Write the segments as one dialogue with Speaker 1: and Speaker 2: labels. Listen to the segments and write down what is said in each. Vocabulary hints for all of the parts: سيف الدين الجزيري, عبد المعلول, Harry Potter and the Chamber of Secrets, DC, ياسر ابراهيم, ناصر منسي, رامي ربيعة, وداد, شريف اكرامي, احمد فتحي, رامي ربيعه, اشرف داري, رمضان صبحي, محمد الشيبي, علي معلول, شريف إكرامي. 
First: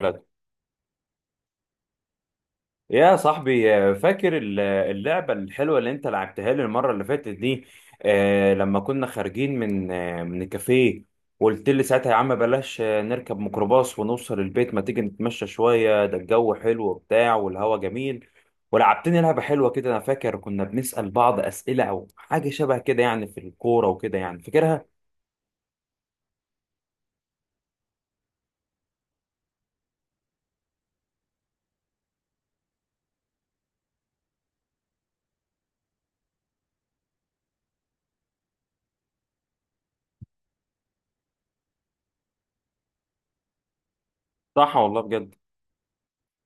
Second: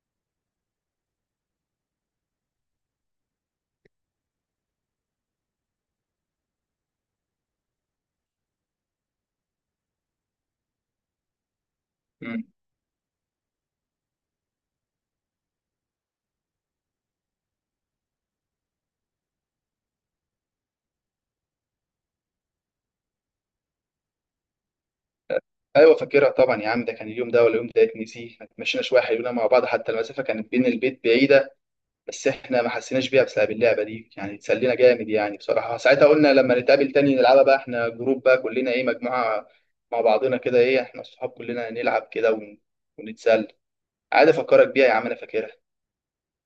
Speaker 1: بلد. يا صاحبي فاكر اللعبة الحلوة اللي انت لعبتها لي المرة اللي فاتت دي. لما كنا خارجين من الكافيه، وقلت لي ساعتها يا عم
Speaker 2: مم.
Speaker 1: بلاش. نركب ميكروباص ونوصل البيت، ما تيجي نتمشى شوية، ده الجو حلو وبتاع والهوا جميل. ولعبتني لعبة حلوة كده، انا فاكر كنا بنسأل بعض أسئلة او حاجة شبه كده يعني، في الكورة وكده يعني، فاكرها؟
Speaker 2: ايوه فاكرها طبعا يا عم، ده كان اليوم ده ولا اليوم ده؟ اتنسي احنا اتمشينا شويه حلوين مع بعض، حتى المسافه كانت بين البيت بعيده بس احنا ما حسيناش بيها بسبب اللعبه دي. يعني اتسلينا جامد يعني بصراحه. ساعتها قلنا لما نتقابل تاني نلعبها بقى احنا جروب بقى كلنا، ايه، مجموعه مع بعضنا كده، ايه، احنا الصحاب كلنا نلعب كده ونتسلى عادي. افكرك
Speaker 1: صح
Speaker 2: بيها يا
Speaker 1: والله،
Speaker 2: عم، انا
Speaker 1: بجد.
Speaker 2: فاكرها.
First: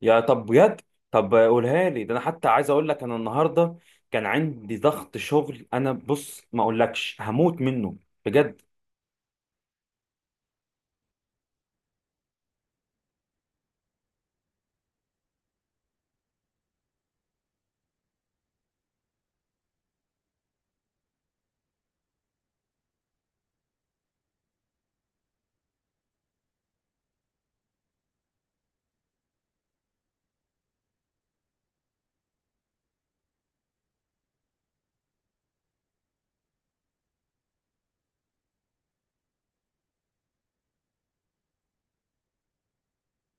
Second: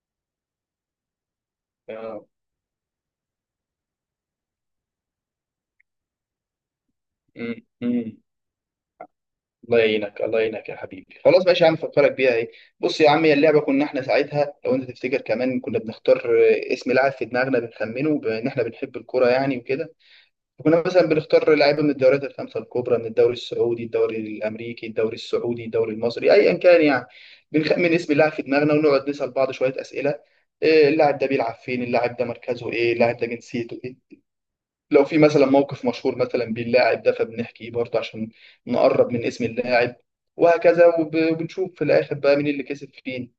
Speaker 1: يا طب بجد. طب قولها لي، ده انا
Speaker 2: آه.
Speaker 1: حتى عايز اقول لك انا النهارده كان عندي ضغط شغل، انا بص ما اقولكش
Speaker 2: مم.
Speaker 1: هموت منه،
Speaker 2: مم.
Speaker 1: بجد.
Speaker 2: الله يعينك، الله يعينك يا حبيبي. خلاص ماشي يا عم، فكرك بيها. ايه، بص يا عم، هي اللعبه كنا احنا ساعتها لو انت تفتكر، كمان كنا بنختار اسم لاعب في دماغنا بنخمنه، بان احنا بنحب الكوره يعني وكده. كنا مثلا بنختار لعيبه من الدوريات الخمسه الكبرى، من الدوري السعودي، الدوري الامريكي، الدوري السعودي، الدوري المصري، ايا كان يعني. بنخمن اسم لاعب في دماغنا ونقعد نسال بعض شويه اسئله: إيه اللاعب ده بيلعب فين، اللاعب ده مركزه ايه، اللاعب ده جنسيته، لو في مثلا موقف مشهور مثلا باللاعب ده فبنحكيه برضه عشان نقرب من اسم اللاعب، وهكذا. وبنشوف في الاخر بقى مين اللي كسب فين.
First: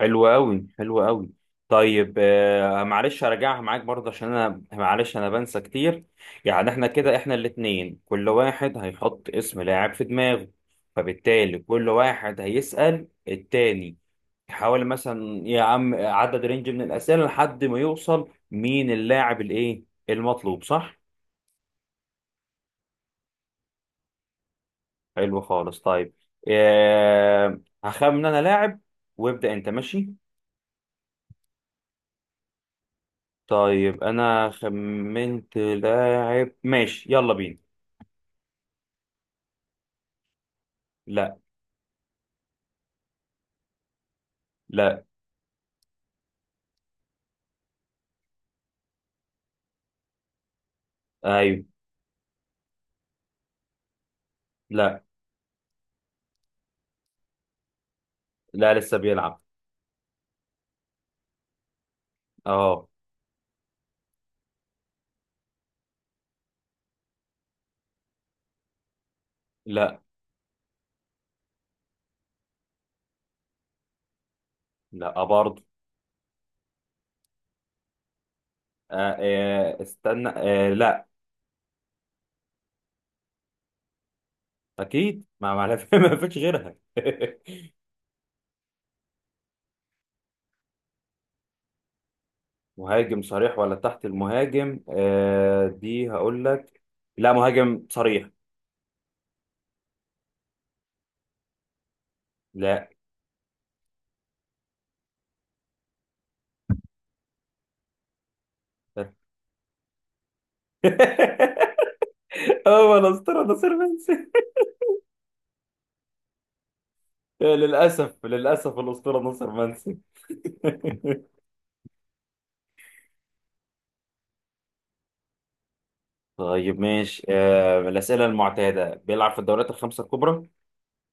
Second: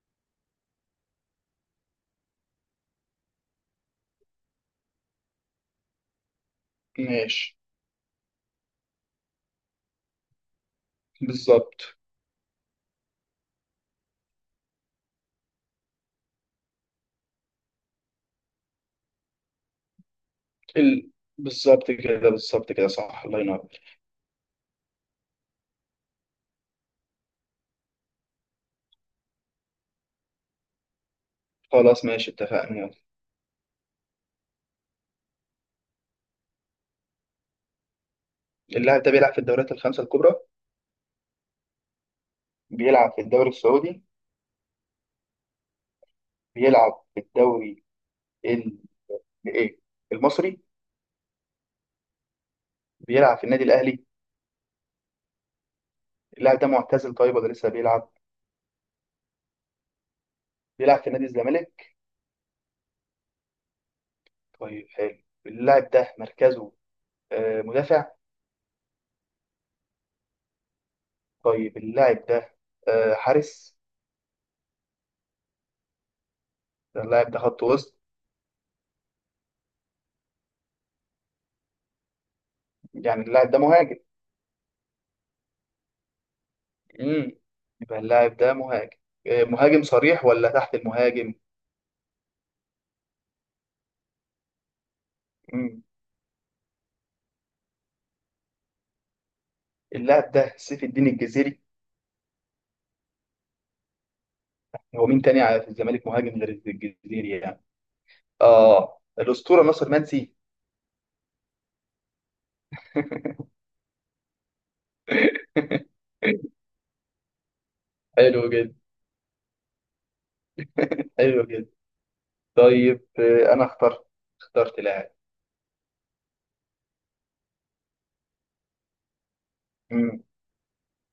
Speaker 1: حلو قوي، حلو قوي. طيب، معلش اراجعها معاك برضه، عشان انا معلش انا بنسى كتير. يعني احنا كده، احنا
Speaker 2: ماشي.
Speaker 1: الاتنين كل واحد هيحط اسم لاعب في دماغه، فبالتالي كل
Speaker 2: بالظبط.
Speaker 1: واحد هيسأل التاني، يحاول مثلا يا عم عدد رينج من الأسئلة لحد ما يوصل مين اللاعب الايه المطلوب، صح؟
Speaker 2: ال... بالظبط كده، بالظبط كده، صح الله ينور.
Speaker 1: حلو خالص. طيب، هخمن انا لاعب وابدأ انت، ماشي.
Speaker 2: خلاص ماشي، اتفقنا، يلا.
Speaker 1: طيب انا خمنت لاعب، ماشي، يلا بينا.
Speaker 2: اللاعب ده بيلعب في الدوريات الخمسة الكبرى؟
Speaker 1: لا.
Speaker 2: بيلعب في الدوري السعودي؟
Speaker 1: لا.
Speaker 2: بيلعب في الدوري ال... ايه، المصري؟
Speaker 1: ايوه.
Speaker 2: بيلعب في النادي الاهلي؟
Speaker 1: لا.
Speaker 2: اللاعب ده معتزل طيب ولا لسه بيلعب؟
Speaker 1: لا لسه بيلعب.
Speaker 2: بيلعب في نادي الزمالك؟
Speaker 1: اه.
Speaker 2: طيب حلو. اللاعب ده مركزه مدافع؟
Speaker 1: لا.
Speaker 2: طيب اللاعب ده حارس؟
Speaker 1: لا برضه.
Speaker 2: اللاعب ده خط وسط؟
Speaker 1: استنى، لا.
Speaker 2: يعني اللاعب ده مهاجم؟
Speaker 1: اكيد، ما ما فيش غيرها
Speaker 2: امم، يبقى اللاعب ده مهاجم. مهاجم صريح ولا تحت المهاجم؟
Speaker 1: مهاجم صريح ولا تحت المهاجم؟
Speaker 2: مم.
Speaker 1: دي هقول لك. لا، مهاجم صريح.
Speaker 2: اللاعب ده سيف الدين الجزيري؟
Speaker 1: لا.
Speaker 2: هو مين تاني في الزمالك مهاجم غير الجزيري يعني؟ اه، الأسطورة ناصر منسي.
Speaker 1: هو الاسطوره ناصر منسي؟ للأسف،
Speaker 2: حلو جدا.
Speaker 1: للأسف، الأسطورة ناصر منسي.
Speaker 2: حلو جدا. طيب، انا اخترت، اخترت لاعب.
Speaker 1: طيب ماشي. الأسئلة المعتادة، بيلعب في الدوريات الخمسة
Speaker 2: مم.
Speaker 1: الكبرى؟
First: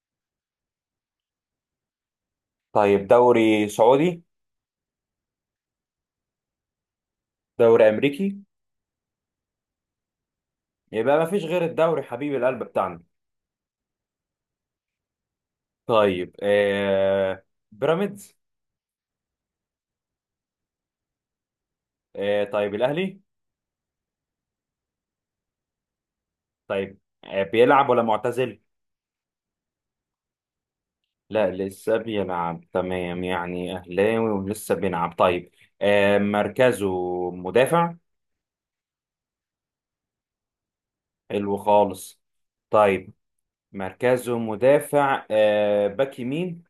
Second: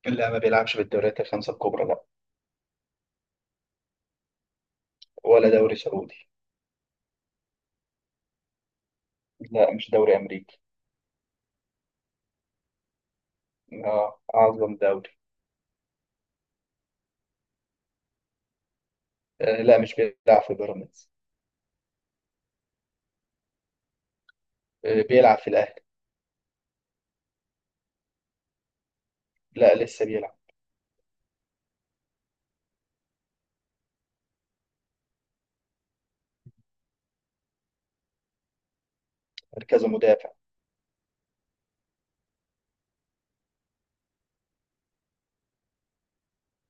Speaker 2: لا، ما بيلعبش بالدوريات الخمسة الكبرى، لا.
Speaker 1: طيب دوري سعودي؟
Speaker 2: ولا دوري سعودي.
Speaker 1: دوري أمريكي؟
Speaker 2: لا، مش دوري امريكي.
Speaker 1: يبقى ما فيش غير الدوري حبيب القلب بتاعنا.
Speaker 2: اه، أعظم دوري.
Speaker 1: طيب بيراميدز؟
Speaker 2: آه لا، مش بيلعب في بيراميدز.
Speaker 1: طيب الأهلي.
Speaker 2: آه، بيلعب في الأهلي.
Speaker 1: طيب بيلعب ولا معتزل؟
Speaker 2: لا لسه بيلعب.
Speaker 1: لا لسه بيلعب، تمام، يعني أهلاوي ولسه بيلعب، طيب. مركزه مدافع.
Speaker 2: مركزه مدافع.
Speaker 1: حلو خالص. طيب، مركزه مدافع، باك يمين؟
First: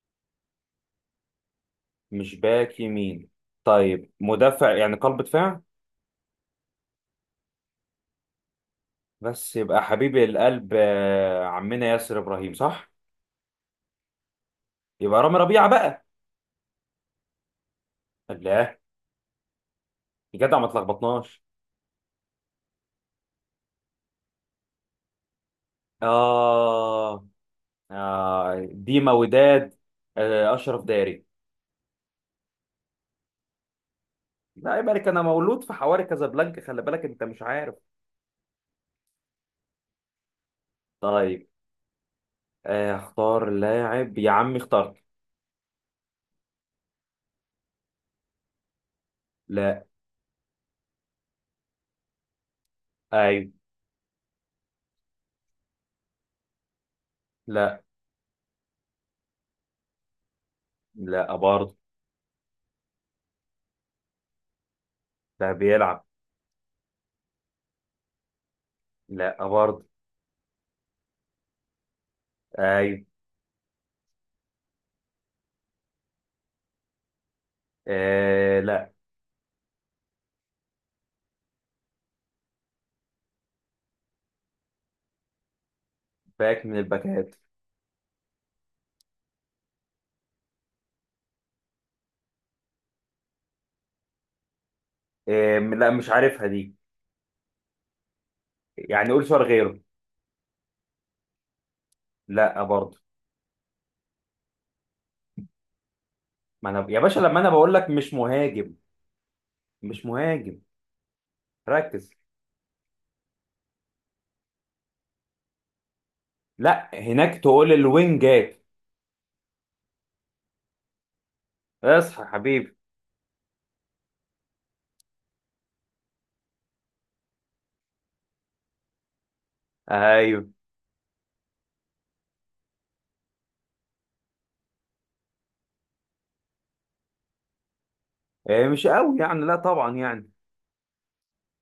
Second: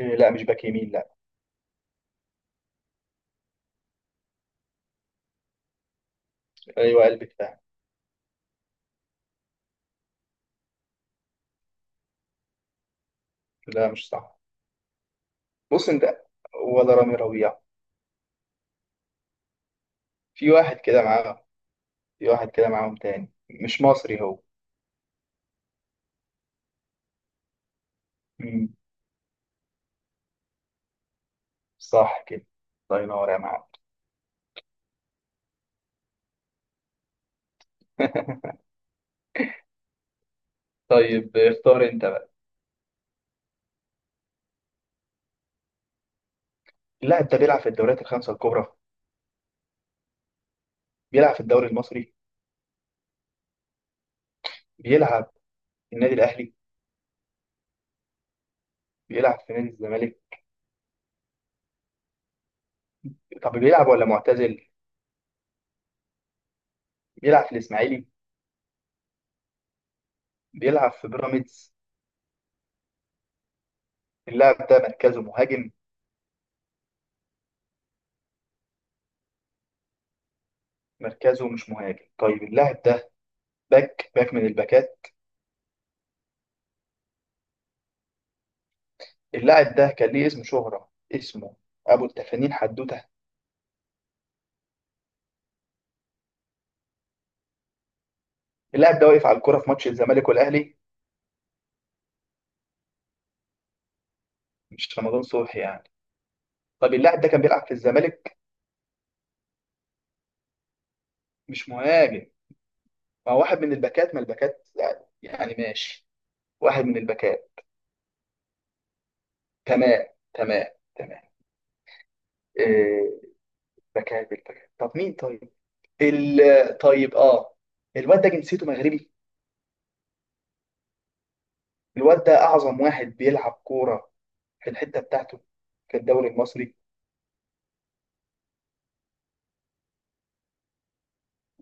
Speaker 2: آه لا، مش باك يمين، لا.
Speaker 1: مش باك يمين. طيب، مدافع يعني قلب دفاع،
Speaker 2: أيوه، قلب دفاع.
Speaker 1: بس يبقى حبيب القلب عمنا ياسر ابراهيم، صح؟
Speaker 2: لا مش صح.
Speaker 1: يبقى رامي ربيعه
Speaker 2: بص
Speaker 1: بقى.
Speaker 2: أنت، ولا رامي ربيعة.
Speaker 1: لا. يا
Speaker 2: في
Speaker 1: جدع، ما
Speaker 2: واحد كده معاهم،
Speaker 1: تلخبطناش.
Speaker 2: في واحد كده معاهم تاني مش مصري هو.
Speaker 1: آه,
Speaker 2: مم.
Speaker 1: ديما وداد. اشرف داري.
Speaker 2: صح كده، الله ينور يا معلم.
Speaker 1: لا، يبقى لك انا مولود في حواري كازابلانكا، خلي بالك انت مش عارف.
Speaker 2: طيب
Speaker 1: طيب،
Speaker 2: اختار أنت بقى.
Speaker 1: اختار لاعب يا عمي، اخترت.
Speaker 2: اللاعب ده بيلعب في الدوريات الخمسة الكبرى؟
Speaker 1: لا.
Speaker 2: بيلعب في الدوري المصري؟
Speaker 1: ايوه.
Speaker 2: بيلعب في النادي الأهلي؟
Speaker 1: لا.
Speaker 2: بيلعب في نادي الزمالك؟
Speaker 1: لا برضه.
Speaker 2: طب بيلعب ولا معتزل؟
Speaker 1: ده بيلعب.
Speaker 2: بيلعب في الإسماعيلي؟
Speaker 1: لا برضه.
Speaker 2: بيلعب في بيراميدز؟
Speaker 1: ايوه.
Speaker 2: اللاعب ده مركزه مهاجم؟
Speaker 1: لا.
Speaker 2: مركزه مش مهاجم. طيب اللاعب ده باك، باك من الباكات؟
Speaker 1: باك من الباكات.
Speaker 2: اللاعب ده كان ليه اسم شهرة، اسمه ابو التفانين حدوته؟
Speaker 1: لا، مش عارفها دي.
Speaker 2: اللاعب ده
Speaker 1: يعني قول
Speaker 2: واقف على
Speaker 1: سؤال
Speaker 2: الكرة في
Speaker 1: غيره.
Speaker 2: ماتش الزمالك والاهلي؟
Speaker 1: لا برضه.
Speaker 2: مش رمضان صبحي يعني؟
Speaker 1: ما انا
Speaker 2: طب
Speaker 1: يا باشا
Speaker 2: اللاعب ده
Speaker 1: لما
Speaker 2: كان
Speaker 1: انا
Speaker 2: بيلعب في
Speaker 1: بقول لك مش
Speaker 2: الزمالك؟
Speaker 1: مهاجم، مش مهاجم،
Speaker 2: مش
Speaker 1: ركز.
Speaker 2: مهاجم، ما هو واحد من الباكات، ما الباكات يعني يعني ماشي. واحد
Speaker 1: لا،
Speaker 2: من
Speaker 1: هناك
Speaker 2: الباكات.
Speaker 1: تقول الوينجات.
Speaker 2: تمام. تمام. تمام.
Speaker 1: اصحى يا حبيبي.
Speaker 2: إيه، باكات بالباكات؟ طب مين طيب؟ ال، طيب، اه، الواد ده جنسيته مغربي؟
Speaker 1: ايوه.
Speaker 2: الواد ده اعظم واحد بيلعب كوره في الحته بتاعته، في الدوري المصري.
Speaker 1: مش قوي يعني، لا طبعا يعني.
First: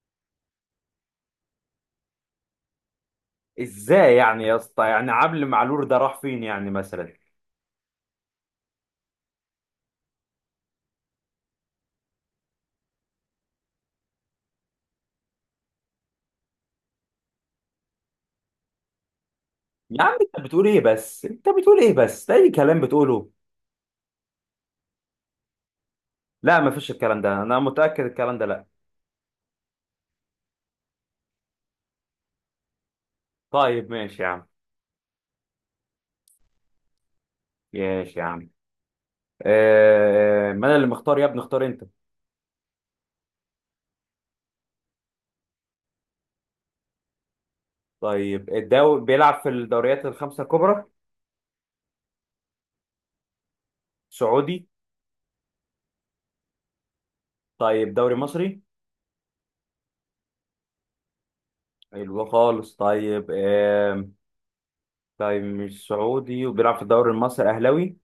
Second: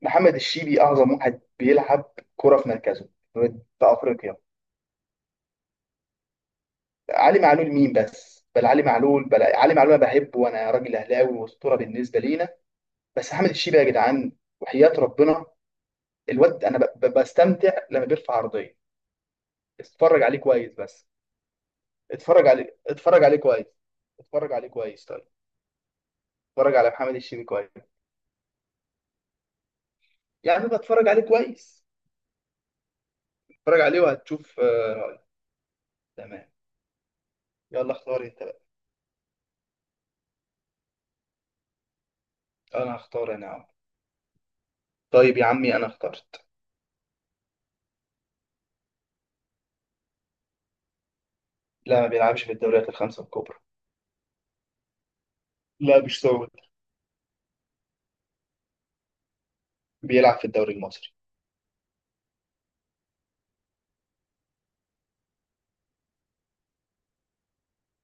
Speaker 2: محمد الشيبي اعظم واحد بيلعب كوره في مركزه في
Speaker 1: ازاي
Speaker 2: افريقيا.
Speaker 1: يعني يا اسطى؟ يعني عبد المعلول ده راح فين يعني مثلا؟
Speaker 2: علي معلول مين بس؟ بل علي معلول، بل علي معلول انا بحبه وانا راجل اهلاوي واسطوره بالنسبه لينا، بس محمد الشيبي يا جدعان وحياه ربنا. الواد انا بستمتع لما بيرفع عرضيه.
Speaker 1: يا عم
Speaker 2: اتفرج عليه
Speaker 1: انت بتقول
Speaker 2: كويس
Speaker 1: ايه
Speaker 2: بس،
Speaker 1: بس، انت بتقول ايه بس، ده
Speaker 2: اتفرج
Speaker 1: اي
Speaker 2: عليه،
Speaker 1: كلام
Speaker 2: اتفرج
Speaker 1: بتقوله.
Speaker 2: عليه كويس، اتفرج عليه كويس طيب،
Speaker 1: لا،
Speaker 2: اتفرج
Speaker 1: مفيش
Speaker 2: على محمد
Speaker 1: الكلام ده،
Speaker 2: الشيبي
Speaker 1: انا
Speaker 2: كويس.
Speaker 1: متأكد الكلام ده لا.
Speaker 2: يعني بتفرج عليه كويس، اتفرج
Speaker 1: طيب
Speaker 2: عليه
Speaker 1: ماشي يا عم.
Speaker 2: وهتشوف. تمام. يلا
Speaker 1: ماشي
Speaker 2: اختار
Speaker 1: يا
Speaker 2: انت
Speaker 1: عم.
Speaker 2: بقى.
Speaker 1: ما انا اللي مختار يا ابني، اختار انت.
Speaker 2: انا هختار انا أهو. طيب يا عمي، انا اخترت.
Speaker 1: طيب، الدوري، بيلعب في الدوريات الخمسة الكبرى؟
Speaker 2: لا، ما بيلعبش في الدوريات الخمسة الكبرى.
Speaker 1: سعودي؟
Speaker 2: لا مش سعودي.
Speaker 1: طيب دوري مصري.
Speaker 2: بيلعب في الدوري المصري.
Speaker 1: حلو خالص. طيب طيب مش سعودي وبيلعب في الدوري المصري، اهلاوي؟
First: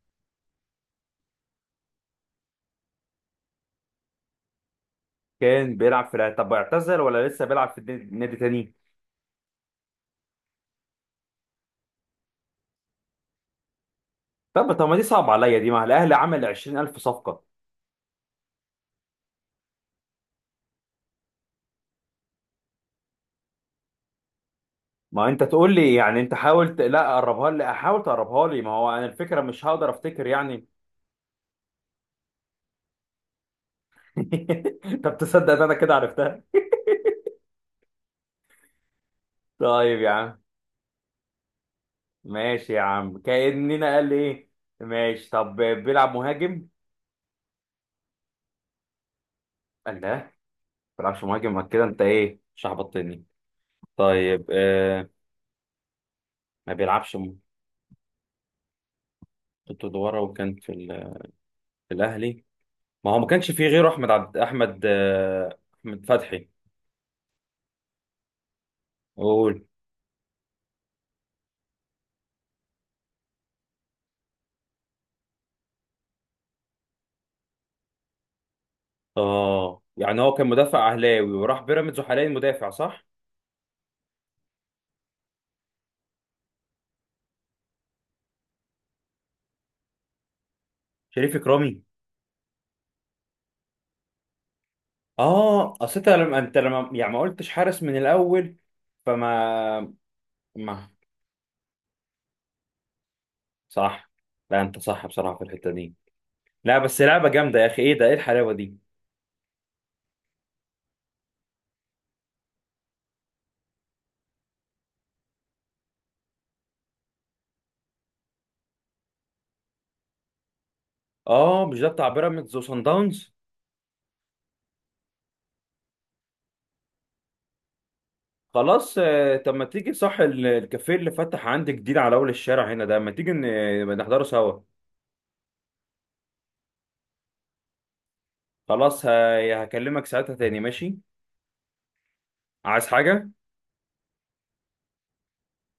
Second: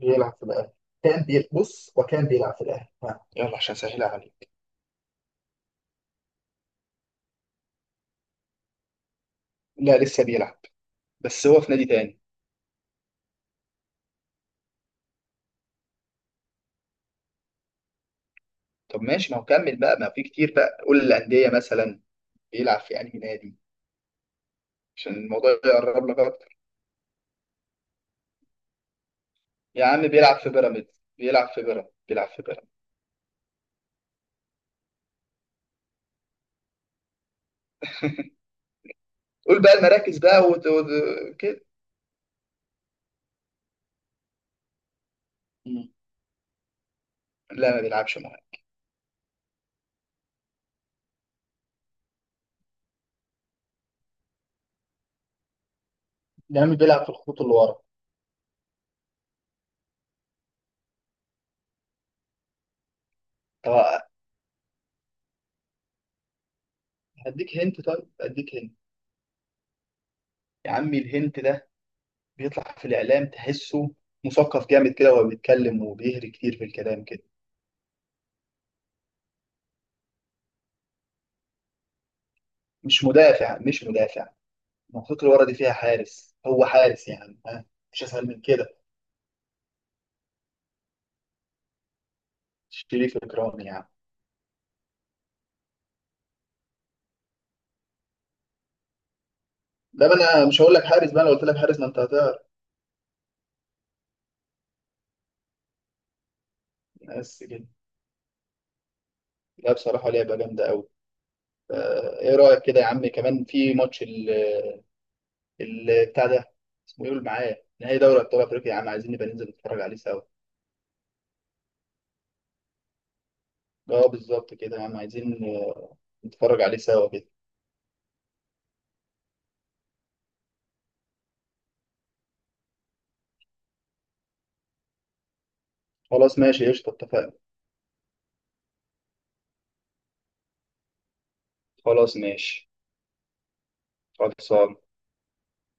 Speaker 2: بيلعب في الاهلي. بص، وكان بيلعب في الاهلي، ها. يلا عشان سهلها عليك.
Speaker 1: كان بيلعب في الأهلي. طب اعتزل ولا لسه بيلعب في نادي تاني؟
Speaker 2: لا لسه بيلعب، بس هو في نادي تاني.
Speaker 1: طب ما دي صعبة عليا دي، ما الاهلي عمل 20,000 صفقة.
Speaker 2: طب ماشي، ما هو كمل بقى، ما في كتير بقى، قول الأندية مثلا، بيلعب في أنهي نادي، عشان
Speaker 1: ما انت
Speaker 2: الموضوع
Speaker 1: تقول لي
Speaker 2: يقرب لك
Speaker 1: يعني، انت
Speaker 2: أكتر.
Speaker 1: حاول لا قربها لي، احاول تقربها لي، ما هو انا الفكرة مش
Speaker 2: يا
Speaker 1: هقدر
Speaker 2: عم
Speaker 1: افتكر
Speaker 2: بيلعب في
Speaker 1: يعني.
Speaker 2: بيراميدز، بيلعب في بيراميدز، بيلعب في بيراميدز.
Speaker 1: طب تصدق إن انا كده عرفتها؟
Speaker 2: قول بقى
Speaker 1: طيب يا
Speaker 2: المراكز
Speaker 1: عم.
Speaker 2: بقى كده.
Speaker 1: ماشي يا عم، كأننا قال ايه. ماشي. طب
Speaker 2: مم.
Speaker 1: بيلعب مهاجم؟
Speaker 2: لا، ما بيلعبش.
Speaker 1: قال لا، ما بيلعبش مهاجم، ما كده انت ايه مش هبطني. طيب
Speaker 2: يا
Speaker 1: ما
Speaker 2: عمي بيلعب في
Speaker 1: بيلعبش،
Speaker 2: الخطوط اللي ورا.
Speaker 1: كنت ورا، وكان في، في الاهلي ما هو ما كانش فيه غيره
Speaker 2: طب
Speaker 1: احمد عبد احمد، احمد فتحي،
Speaker 2: هديك هنت، طيب هديك هنت.
Speaker 1: قول.
Speaker 2: يا عمي الهنت ده بيطلع في الإعلام، تحسه مثقف جامد كده وهو بيتكلم وبيهري كتير في الكلام كده.
Speaker 1: اه، يعني هو كان مدافع اهلاوي وراح بيراميدز وحاليا مدافع،
Speaker 2: مش
Speaker 1: صح؟
Speaker 2: مدافع، مش مدافع. المنطقة اللي ورا دي فيها حارس، هو حارس يعني، ها، مش أسهل من كده؟
Speaker 1: شريف اكرامي.
Speaker 2: شريف إكرامي يعني.
Speaker 1: اه، اصل انت لما يعني ما قلتش حارس من الاول، فما
Speaker 2: ده بقى أنا مش هقول لك
Speaker 1: ما
Speaker 2: حارس بقى، لو قلت لك حارس ما أنت هتعرف.
Speaker 1: صح. لا انت صح بصراحة في الحتة دي، لا بس لعبه
Speaker 2: بس
Speaker 1: جامده يا
Speaker 2: كده.
Speaker 1: اخي، ايه ده، ايه الحلاوه دي.
Speaker 2: لا بصراحة لعبة جامدة أوي. فا، إيه رأيك كده يا عم، كمان في ماتش بتاع ده، اسمه إيه، قول معايا، نهائي دوري أبطال أفريقيا، يا عم عايزين نبقى ننزل نتفرج عليه سوا.
Speaker 1: اه، مش ده بتاع بيراميدز وصن داونز.
Speaker 2: اه بالظبط كده يا عم، عايزين نتفرج عليه سوا كده.
Speaker 1: خلاص. طب ما تيجي، صح، الكافيه اللي فتح عندي جديد على اول الشارع هنا ده، ما تيجي نحضره سوا.
Speaker 2: خلاص ماشي قشطة، اتفقنا.
Speaker 1: خلاص، هكلمك ساعتها تاني، ماشي.
Speaker 2: خلاص ماشي.
Speaker 1: عايز حاجه؟
Speaker 2: خلاص.